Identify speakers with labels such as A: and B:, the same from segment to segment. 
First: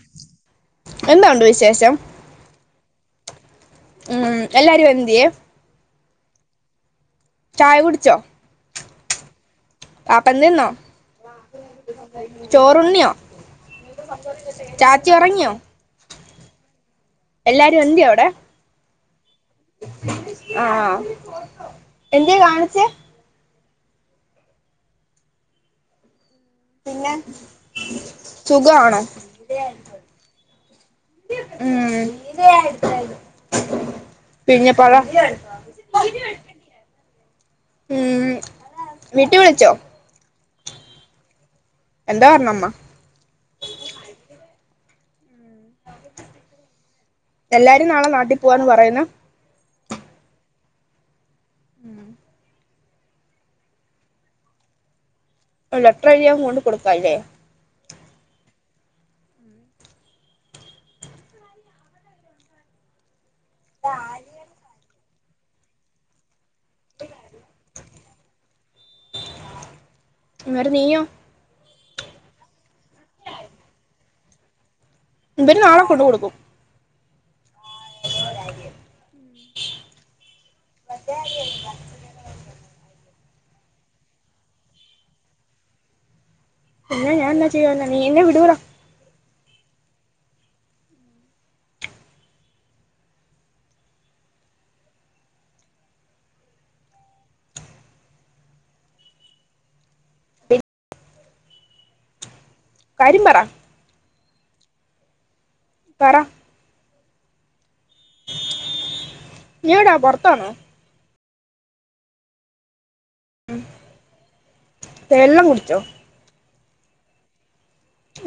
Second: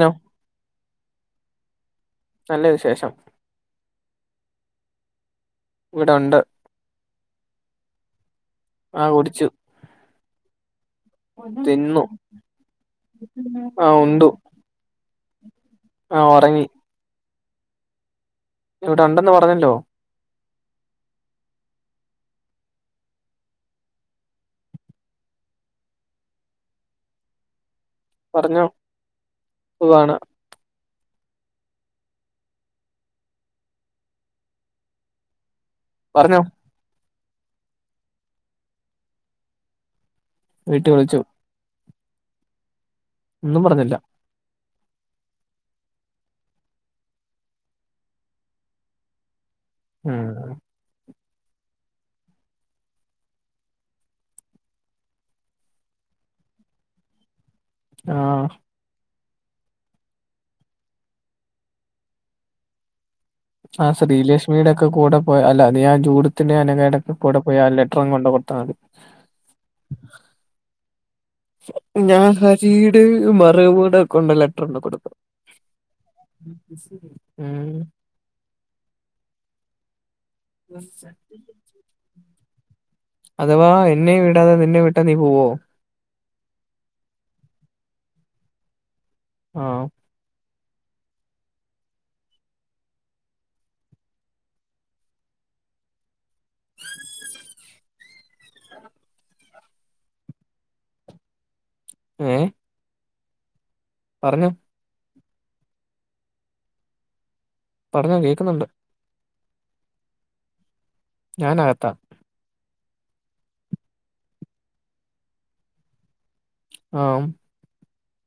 A: No
B: എന്താണ്ട് വി ശേഷം
A: നല്ല വിശേഷം
B: ഉം എല്ലാരും എന്തിയേ
A: ഇവിടെ ഉണ്ട്
B: ചായ കുടിച്ചോ
A: ആ കുടിച്ചു
B: പാപ്പം തിന്നോ
A: തിന്നു
B: ചോറുണ്ണിയോ
A: ആഹ് ഉണ്ടു
B: ചാച്ചി ഉറങ്ങിയോ
A: ആ ഉറങ്ങി
B: എല്ലാരും എന്ത്യയവിടെ
A: ഇവിടെ ഒണ്ടെന്ന് പ ന്നല്ലോ
B: ആ ഹ എന്ത്യയേകാണിച്ചെ പിന്നെ
A: പറഞ്ഞോ
B: സുഖമാണോ
A: സുഖാണ്
B: ഉം പിഞ്ഞെ പറ
A: പറഞ്ഞോ
B: ഉം വീട്ടി വിളിച്ചോ
A: വീട്ടി വിളിച്ചു
B: എന്താ പറഞ്ഞമ്മാ
A: ഒന്നും പറഞ്ഞില്ല
B: എല്ലാരും നാളെ നാട്ടിൽ പോവാന്ന് പറയുന്ന
A: ആ ആ
B: ഉം ഒരു ലെറ്റർ എഴുതി അങ്ങ് കൊണ്ട് കൊടുക്കാല്ലേ
A: ആഹ് ആ ശ്രീലക്ഷ്മിയുടെ ഒക്കെ കൂടെ പൊ എ അല്ലാ നീയാ ജൂഡത്തിന്റെ [unintelligible] ലെറ്ററങ് കൊണ്ട് കൊടുത്താതി
B: ങ്ങര് നീയൊ
A: ഞാൻ ഹരി ടെ മർവാടെ കൊണ്ട് ലെറ്റർ കൊണ്ട് കൊടുക്കും
B: ഇവന് നാളെ കൊണ്ട് കൊടുക്കും
A: ഉം
B: [inaudible] ഉ
A: [unintelligible] അഥവാ എന്നെ വിടാതെ നിന്നെ വിട്ടാ നീ പോവോ
B: പിന്നെ ഞാൻന്താ ചെയ്യന്നാ നീ എന്നെ വിടൂടാ
A: ആ ഏ
B: കര്യം പറ
A: പറഞ്ഞോ
B: പറ
A: പറഞ്ഞോകേൾക്കുന്നുണ്ട്
B: നീഎവിടെയാ പെർത്താണോ
A: ഞാനാകത്താ
B: തെല്ലം കുടിച്ചോ
A: ആ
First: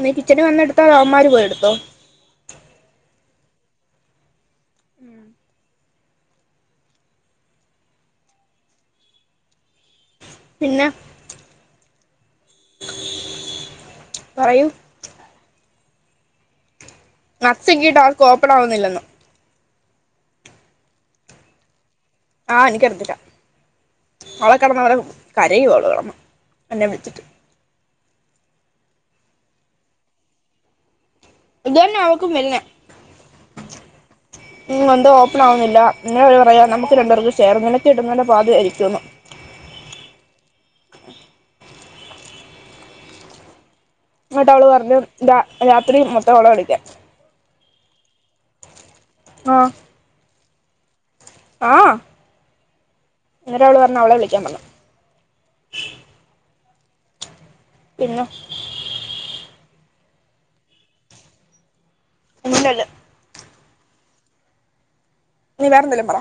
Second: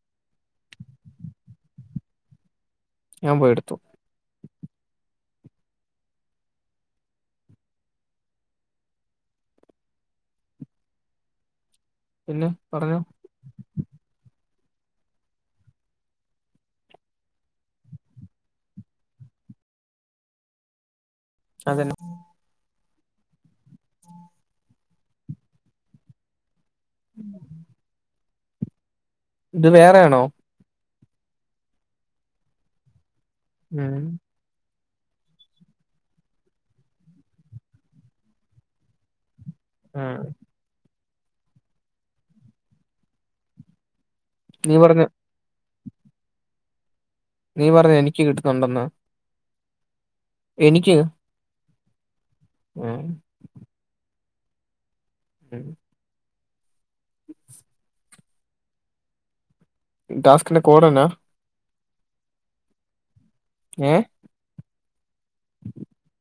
B: നീ കിച്ചന് വന്നെടുത്തോ അവമാര് പോയ എടുത്തോ
A: ഞാൻ പോയ എടുത്തു
B: ഉം പിന്നെ
A: പിന്നെ പറഞ്ഞോ
B: പറയൂ [unintelligible] അവർക്ക് ഓപ്പൺ ആവുന്നില്ലന്ന്
A: അതന്നാ
B: ആ നിക്ക ടുത്തിട്ടാ അവളെ കിടന്നാ കരകരയും അവൾ കിടന്ന് എന്നെ വിളിച്ചിട്ട്
A: [inaudible] ഇത് വേറെ ണോ
B: ഇത് തന്നെ അവക്കും പിന്നെ
A: ഉം
B: ഉ വന്തോ ഓപ്പൺ ആവുന്നില്ല ഇങ്ങനെ പറയാം നമുക്ക് രണ്ടുപേർക്ക് ചെയേർ നിനക്ക് കിട്ടുന്ന് പാതി ആരിക്കുമന്നു
A: ആഹ
B: ആ എന്നിട്ട് അവള്
A: നീ
B: പറഞ്ഞു
A: പറഞ്ഞ
B: ഇാ രാത്രി മൊത്തം അവളെ വിളിക്കാം
A: നീ പറഞ്ഞ എനിക്ക് കിട്ടുന്നുണ്ടെന്നു
B: ആഹ
A: എനിക്ക്
B: ആഹ
A: ഉം
B: ഇങ്ങ അവള് പറഞ്ഞ അവളെ വിള കമല [unintelligible]
A: ഉം [unintelligible]
B: പിന്ന
A: ഡാസ്ക്ന്റെ കോടന്നാ
B: ഇന്നില്ലല്ലോ
A: ഏ
B: നീ വേറെ എന്തേലും പറ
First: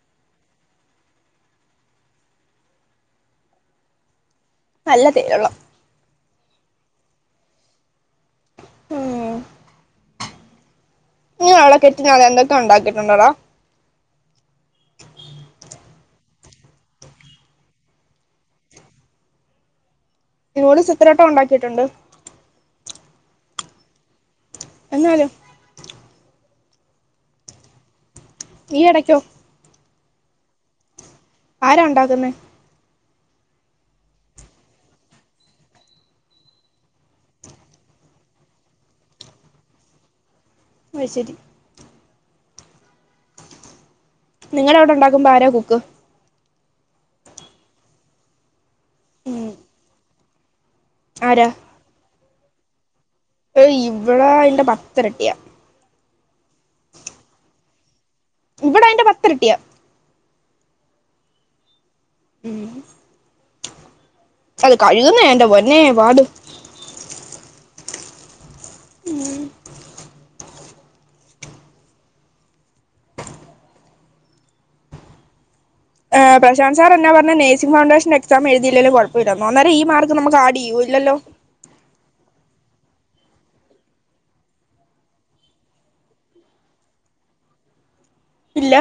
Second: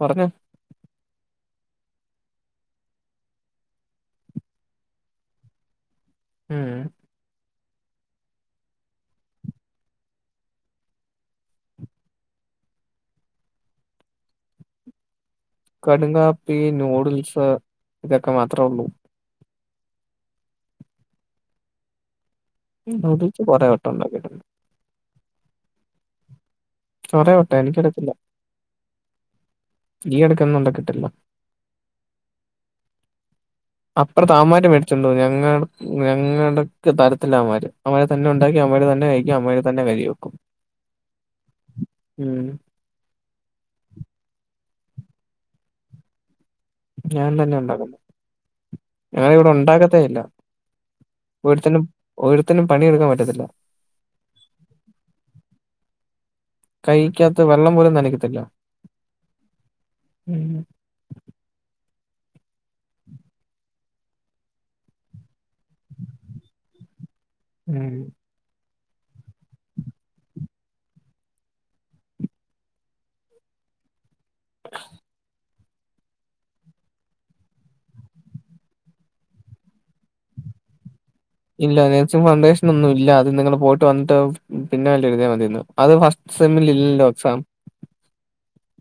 A: പറഞ്ഞ പറഞ്ഞു പറഞ്ഞു
B: നല്ലതരുള്ളാം
A: ഉം
B: ഇ അവിടെ കെറ്റി അത എന്തൊക്കെ ഉണ്ടാക്കിട്ടുണ്ടോടാ
A: കടങ്കാപ്പി നൂഡിൽസ് ഇതൊക്കെ മാത്രേ ഉള്ളു
B: ഇോല ചിത്രനോട്ടം ഉണ്ടാക്കിട്ടുണ്ട്
A: എന്താന്നുവെച്ചാൽ പറ [unintelligible]
B: എന്നാലോ
A: പറ കേട്ടെ എനിക്കിടുത്തില്ല
B: നീ എടയ്ക്കോ
A: ഈയിടയ്ക്ക് ഒന്നും പറ്റത്തില്ല
B: ആരാ ഉണ്ടാക്കുന്ന
A: അപ്പുറത്തെ അമാര് മേടിചൊണ്ടും ഞങ്ങ ഞങ്ങക്ക് തരത്തില അമാര് അമ്മര് തന്നെ ഉണ്ടാക്കി അമ്മര് തന്നെ കഴിക്കും അമ്മര് തന്നെ കരി വെക്കും
B: അ ശരി
A: ഉം
B: നിങ്ങളെവിടെ ഉണ്ടാക്കും പാര കുക്ക്
A: ഞാൻ തന്നെ ഉണ്ടാക്കുന്നു ഞങ്ങള
B: ഉം.
A: ഇവിടെ ഉണ്ടാകത ഇല്ല ഒരുത്തനും [unintelligible] പണെടുക്കൻതി
B: ഏ ഇവടെ അതിന്റെ പത്തരട്ടിയാ
A: കയിക്കാത്ത വെള്ളം പോലും നനക്കതി
B: ഇവിട അയിന്റെ പത്തിരട്ടിയാ
A: ഉം
B: ഉം അത് കഴുകുന്നേ എൻ്റെ പൊന്നേ പാടു
A: ഉം
B: ഉ ഏ പ്രാശാസർ എന്ന പറഞ്ഞ നഴ്സിംഗ് ഫൗണ്ടേഷൻ എക്സാം എഴതില്ലോലും കുഴപ്പമില്ലന്നോ അന്നേര ഈ മാർക്ക് നമുക്ക് ആഡ് ചെയ്യൂ ഇല്ലോ
A: ഇല്ല നഴസിംഗ് ഫൗണ്ടേഷന ഒന്നും ഇല്ല അത് നിങ്ങൾ പോയിട്ട് വന്നിട്ട് പിന്നെ അല്ല എഴതാൽ മതിരുന്നു അത് ഫസ്റ്റ് സെമ ഇല്ലല്ലോ എക്സാം
B: ഇല്ല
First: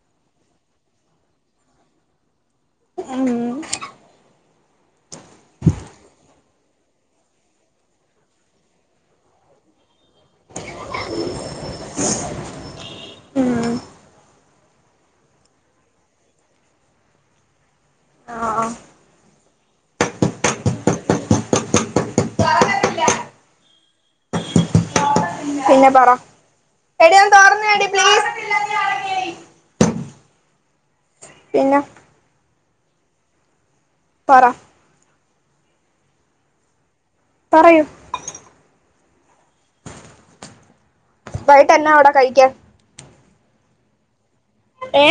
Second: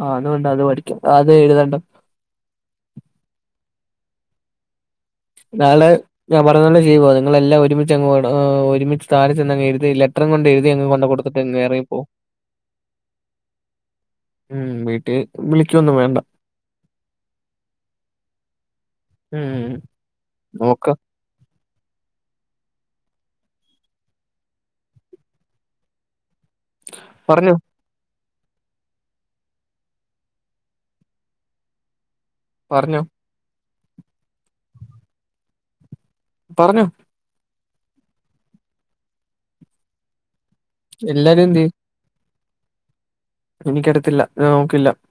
A: ആ അതുകണ്ട അത് പഠിക്കാം അത് എഴുതണ്ട
B: ഉം.
A: നാള് ഞാൻ പറഞ്ഞോളെ ചെയ്യോ നിങ്ങളെല്ലാം ഒരുമിച്ച്ങ്ങ് ഒരുമിച്ച് താഴ ചെന്നങ് എഴുതി ലെറ്ററും കൊണ്ട് എഴുതി എങ്ങ് കൊണ്ട കൊടുത്തിട്ട് എങ്റങ്ങപ്പോ
B: ഉം.
A: ഉ വീട്ടിൽ വിളിക്കൊന്നും വേണ്ട
B: ആ.
A: ഉം നോക്ക്
B: പിന്നെ പറ എടന്ന്
A: പറഞ്ഞോ
B: തോർന്ന അടി പ്ലീസ് പിന്നെ
A: പറഞ്ഞു
B: പറ
A: പാറഗോ
B: പറയൂ
A: എല്ലാരും
B: വൈട്ട് എന്നാ അവിടെ കഴിക്കാൻ
A: എനിക്കിടുത്തില്ല നോക്കില്ല
B: ഏ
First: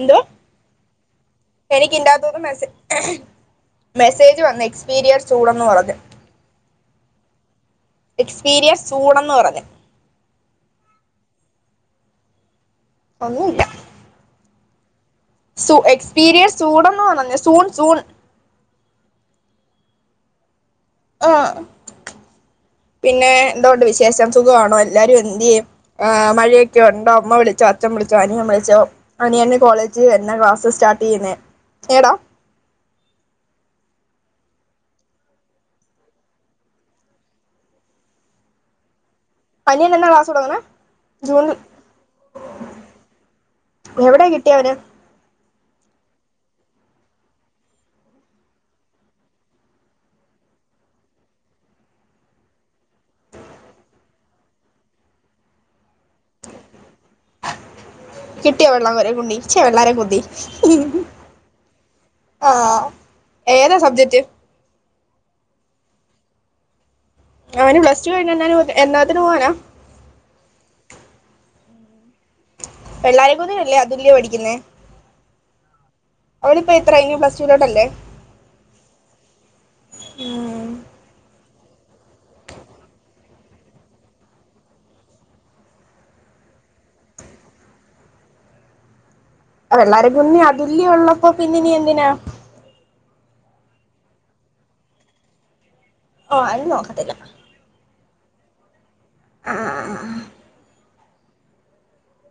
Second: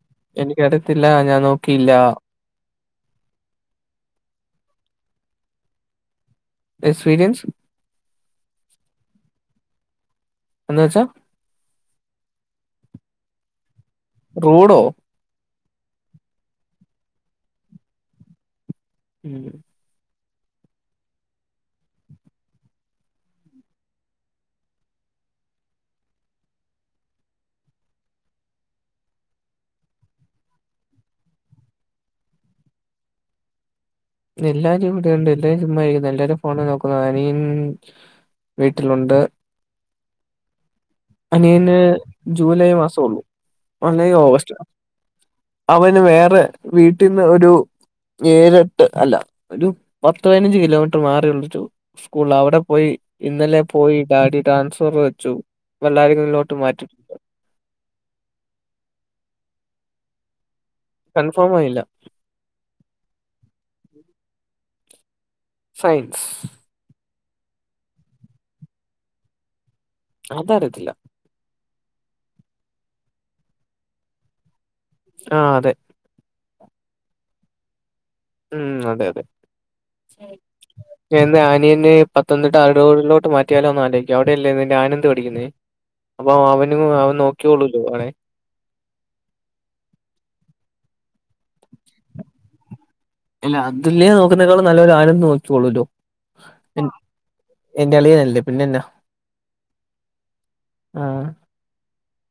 B: എന്തോ
A: എനിക്കട ഒത്തില്ല ഞാൻ നോക്കിയില്ല
B: എനിക്ക് ഇതിന്റകത്തൂന്ന് മെസ്സേ മെസ്സേജ് വന്ന് എക്സ്പീരിയൻസ് ചൂടെന്നു പറഞ്ഞു
A: എക്സ്പീരിയൻസ്
B: എക്സ്പീരിയൻസ് ചൂടന്ന് പറഞ്ഞു
A: എന്ന് വച്ചാ
B: ഒന്നുമില്ല
A: റോഡോ
B: സൂ എക്സ്പീരിയൻസ് ചൂടന്നന്ന സൂൺ സൂൺ
A: ഉം
B: ആ പിന്നെ എന്തണ്ട് വിശേഷം സുഖമാണോ എല്ലാരും എന്ത് ചെയ്യുന്നു മഴയൊക്കെ ഉണ്ടോ അമ്മ വിളിച്ചോ അച്ഛൻ വിളിച്ചോ അനിയൻ വിളിച്ചോ അനിയെ കോളേജ് തന്നെ ക്ലാസ്സ് സ്റ്റാർട്ട് ചെയ്യുന്നേ എടാ
A: എല്ലാരും ഇവിടെ ഉണ്ട് എല്ലാവരും ച ഫോണ് നോക്കുന്നു അനിയൻ വീട്ടിലുണ്ട്
B: അനിയൻ എന്നാ കാാസോടങ്ങനെ
A: അനിയന് ജൂലൈ മാസം ഉള്ളൂ അല്ലെിൽ
B: എവിടെയാ
A: ഓഗസ്റ്റ്
B: കിട്ടിയേ അവന്
A: അവന് വേറെ വീട്ടിൽന്ന് ഒരു നേരിട്ട് അല്ല ഒരു പത്ത് പതിനഞ്ച് കിലോമീറ്റർ മാറി ഉള്ളിച്ചു സ്കൂൾ അവിടെ പോയി ഇന്നലെ പോയി ഡാഡി ട്രാൻസ്ഫർ വെച്ചു വല്ലാരിക്കുന്നിലോട്ട് മാറ്റിട്ടുണ്ട്
B: കിട്ടിയ വെള്ളം കുരെ കുണ്ടച്ചേ വള്ളാര പൊതി
A: കൺഫേം ആയില്ല
B: ആഹ ഏതാ സബ്ജക്റ്റ്
A: സയൻസ്
B: അവന് പ്ലസ് ടു കഴിഞ്ഞ എന്നാത്തിന് പോകാനാ
A: അത് അറിയത്തില്ല
B: വെള്ളാര കൂന്നര അതുല്യ പഠിക്കുന്നേ
A: ആഹ അതെ
B: അവളിപ്പോൾ എത്ര ഇ പ്ലസ് ടു ഇലോട്ട്ല്ലേ
A: ഉം അതെ അതെ
B: ഉം
A: എന്താ ഇനി പത്തനംതിട്ട അരടൂറിലോട്ട് മാറ്റിയാലോ ഒന്നാലേിക്കും അവിടെയല്ലേ നിന്റെ ആനന്ദ പടിക്കുന്നു അപ്പൊ അവന അവൻ നോക്കിയള്ളല്ലോ അവനെ
B: വള്ളരെ കുന്നി അതി ഉള്ളപ്പോൊ പിന്നിന എന്തിനാ
A: അല്ല അതുല്യ നോക്കുന്നതിനേക്കാൾ നല്ലരു ആനന്ദ് നോക്കോളൂല്ലോ
B: ഓ അ നക്കത്തില
A: എന്റെ അളിയാനല്ലേ പിന്നെന്നാ
B: ആ
A: ആഹ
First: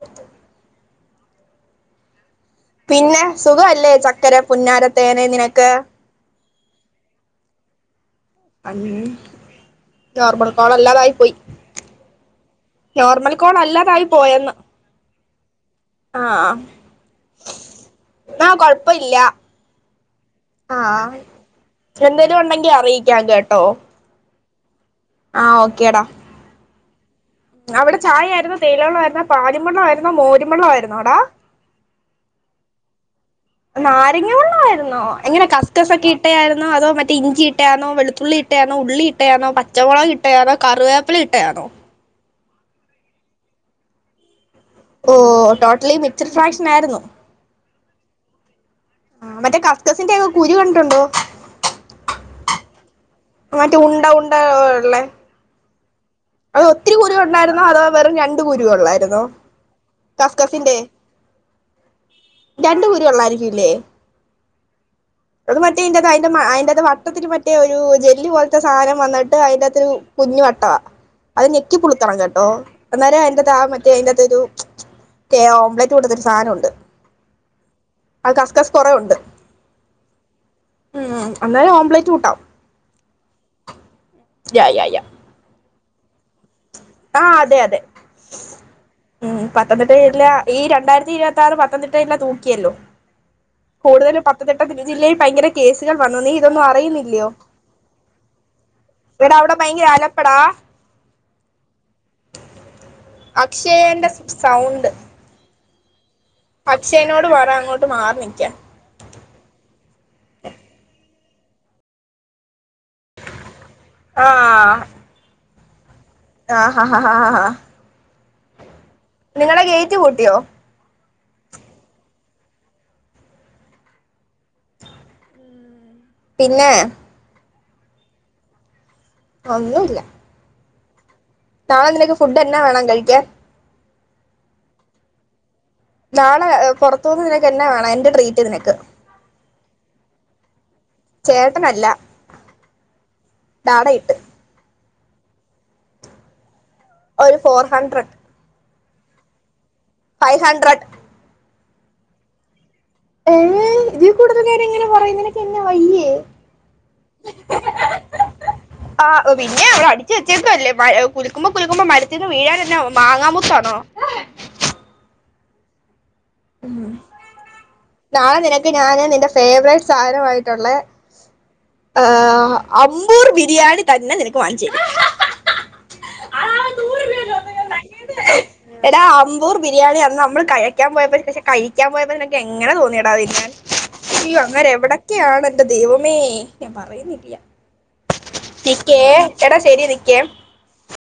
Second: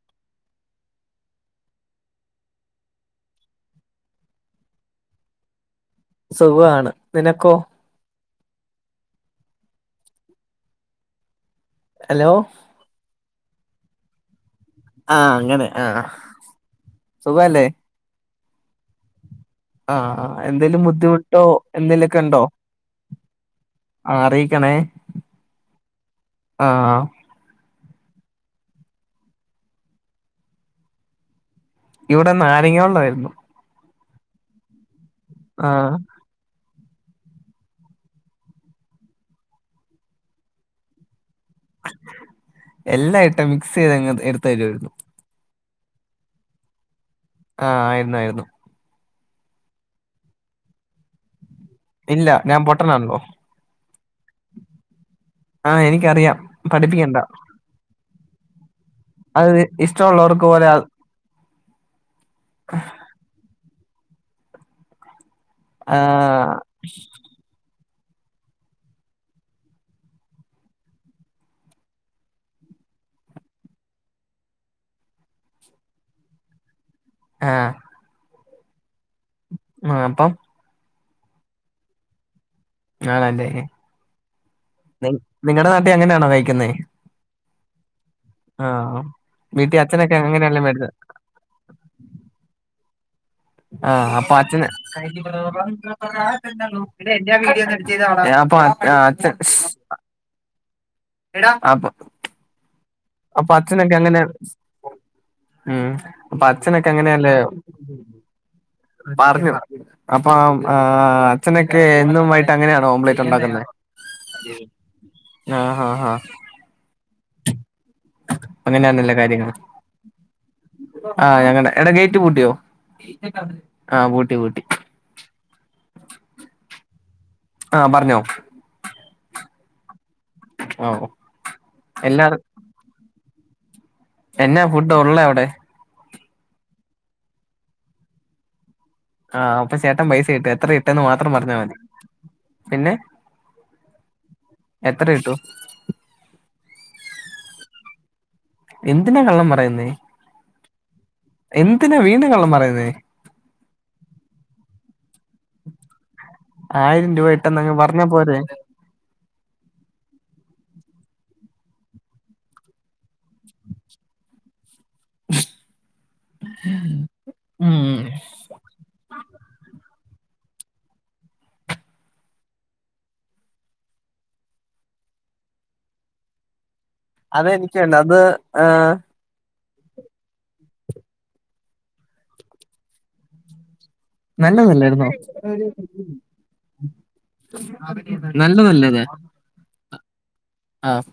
B: അ പിന്നെ സുഖ അല്ലേ ചക്കര പുന്നാരത്തേനെ നിനക്ക്
A: സുഖാണ് നിനക്കോ
B: ഉം നോർമൽ കോള അല്ലാതായി പോയി
A: ഹലോ
B: നോർമൽ കോൾ അല്ലാതായി പോയെന്ന്
A: ആഹ അങ്ങനെ ആഹ സുഖല്ലേ
B: ആഹ് കൊഴപ്പല്ല
A: ആഹ് ആ എന്തേലും ബുദ്ധിമുട്ടോ എന്തേലുക്കെ
B: എന്തേലും
A: ഉണ്ടോ
B: ഉണ്ടെങ്കി അറിയിക്കാം കേട്ടോ
A: ആറി ക്കണേ
B: ആഹ് ഓക്കേടാ അവിടെ ചായ ആയിരുന്നു തേയിലവെള്ള ആരുന്നോ പാലിമള്ള ആരുന്നോ മോരിമള്ള ആയിരുന്നോ അടാ
A: ഇവടെ നാരങ്ങ വെള്ളമായിരുന്നു.
B: നാരങ്ങ വെള്ളായിരുന്നോ? എങ്ങനെ
A: ആ
B: കസ്കസൊക്കെ ഇട്ട ആയിര് അതോ മറ്റേ ഇഞ്ചിട്ടാന്നോ വെളുത്തുള്ളി ഇട്ടാന്നോ ഉള്ളി ഇട്ടാന്നോ പച്ചമൊളക് ഇട്ടാന്നോ കറിവേപ്പില ഇ
A: എല്ലായിട്ടും മിക്സെയ്തങ്ങ് എടു
B: ഓ ടോ ട്ട്ലി മിക്സർ ഫ്രാക്ഷൻ ആയിര്ന്നു.
A: ആഹ്. ആയിരുന്നായിരുന്നു.
B: ആ മറ്റേ കസ്കസിന്റെക്കെ കുരു കണ്ട്ട്ടുണ്ടോ?
A: ഇല്ല ഞാൻ പൊട്ടനാണല്ലോ
B: മറ്റേ ഉണ്ട ഉണ്ട ഉള്ളേ.
A: ആഹ് എനി
B: അതൊത്തിരി കുരു ഉണ്ടായിരുന്നോ അതോ വെറും രണ്ട് കുരു ഉള്ളായിരുന്നോ?
A: അത് ഇഷ്ടമുള്ളവർക്ക് പോലെ
B: കസ്കസിന്റെ രണ്ട് കുരു ഉള്ളായിരിക്കുല്ലേ? അത് മറ്റേ ഇയ്ന്റാത്ത് അയ്ന്റെ
A: ആഹ്
B: അയ്ന്റെ വട്ടത്തില് മറ്റേ ഒരു ജെല്ലി പോൽത്തെ സാനം വന്നിട്ട് അയ്ന്റെത്തൊരു കുഞ്ഞു വട്ടാ. അത് ഞെക്കി പുളിക്കണം കേട്ടോ അന്നേരം അയ്ന്റെ ത്ത് ആ മറ്റേ അയ്ന്റെത്തൊരു ഓംലറ്റ് കൂട്ടത്തരു സാനവുണ്ട്.
A: ആഹ്.
B: ആ കസ്കസ് കൊറേ ഉണ്ട്.
A: ആഹ് അപ്പം
B: ഉം അന്നേരം ഓംലെറ്റ് കൂട്ടാം.
A: ആണല്ലേ.
B: യാ യാ യാ
A: നിങ്ങളടെ നാ- അങ്ങനെയണോ കഴിക്കുന്നേ
B: ആ അതെ അതെ
A: ആഹ്
B: ഉം
A: വീട്ടിൽ
B: പത്തനംതിട്ട
A: അച്ഛനൊക്കെ
B: ജില്ലാ ഈ
A: അങ്ങനെയല്ലേ മേടിച്ചത്
B: രണ്ടായിരത്തി ഇരുപത്തി ആറ് പത്തനംതിട്ട ജില്ല തൂക്കിയല്ലോ
A: ആഹ
B: കൂടുതലും
A: അപ്പൊ
B: പത്തനംതിട്ട
A: അച്ഛന്
B: ജില്ലയിൽ ഭയങ്കര കേസുകൾ വന്നു നീ ഇതൊന്നും അറിയുന്നില്ലയോ
A: അപ്പൊ അച്ഛൻ
B: എടാ അവിടെ ഭയങ്കര അലപ്പടാ
A: എടാ ആപ്പ്
B: അക്ഷയെന്റെ സൗണ്ട്
A: ആഹ്
B: അക്ഷേനോട് പറ അങ്ങോട്ട് മാറി നിൽക്കാൻ
A: അപ്പം ആ അച്ഛനൊക്കെ എന്നുംമായിട്ട് അങ്ങനെ- ഓംലൈറ്റ് ഉണ്ടാക്കുന്നേ
B: ആഹ്
A: ആഹ് ആഹഹ് ആഹ്
B: ആഹ് ഹ ഹ ഹ
A: അങ്ങനെയാണല്ലേ കാര്യങ്ങൾ
B: നിങ്ങളെ ഗേയ്റ്റ് കൂട്ടിയോ
A: ആഹ് ഞങ്ങടെ എടാ ഗേറ്റ് പൂട്ടിയോ ആഹ് പൂട്ടി പൂട്ടി
B: പിന്നെ
A: ആഹ് പറഞ്ഞോ
B: ഒന്നുല്ല
A: ഓ
B: നാളെ നിനക്ക് ഫുഡ് എന്നാ വേണം കഴിക്കാൻ
A: എന്നാ ഫുഡ് ഉള്ളേ അവിടെ
B: നാളെ പുറത്തൂന്ന് നിനക്കെന്നാ വേണം എന്റെ ട്രീറ്റ് നിനക്ക്
A: ആഹ് അപ്പ ചേട്ടൻ പൈസിട്ട് എത്ര ഇ
B: ചേട്ടനല്ല നാടയിട്ട്
A: എത്ര ഇടും
B: ഒരു ഫോർ ഹഡ്രഡ്
A: എന്തിനാ കള്ളം പറയുന്നേ
B: ഫൈവ് ഹഡ്രഡ്
A: എന്തിനാ വീണ്ടും കള്ളം പറയുന്നേ
B: ഏ ഇതി കൂടുതൽ ഞാനെങ്ങെനെ പറയും നീനക്കെന്നാ വയ്യേ
A: ആയിരം രൂപ ഇട്ടെന്നങ്ങ് പറഞ്ഞാ പോരെ
B: ആ പിന്നെ അവടെ അടിച്ചു വെച്ചേക്ക അല്ലേ കുല്ക്കുമ്പോ കുല്ക്കുമ്പോ മരത്തിന്ന് വീഴൻന്നെ മാങ്ങാ മുത്താണോ
A: [inaudible]
B: ഉം
A: ഉം
B: നാളെ നിനക്ക് ഞാാന് നിന്റെ ഫേവററ്റ് സ് സാരമായിട്ടുള്ള ഏഹ് അമ്പൂർ ബിരിയാണി തന്നെ നിനക്ക് വാങ്ങിച്ചും ആഹ്
A: അത്. എനിക്കണ്ട അത് ഏ
B: എടാ അമ്പൂർ ബിരിയാണി അന്ന് നമ്മള് കഴിക്കാൻ പോയ ക്ഷെ കഴിക്കാൻ പോയപ്പോ പക്ഷെ നിനക്ക് എങ്ങനെ തോന്നിയിടാ തിന്നാൽ അയ്യോ അങ്ങനെ
A: നല്ലതല്ലായിരുന്നോ
B: എവിടൊക്കെയാണെൻ്റെ ദൈവമേ ഞാൻ പറയുന്നില്ല
A: നല്ലതല്ലേ അത്
B: ചിക്കേ എടാ ശരി നിക്കേ
A: ആഹ്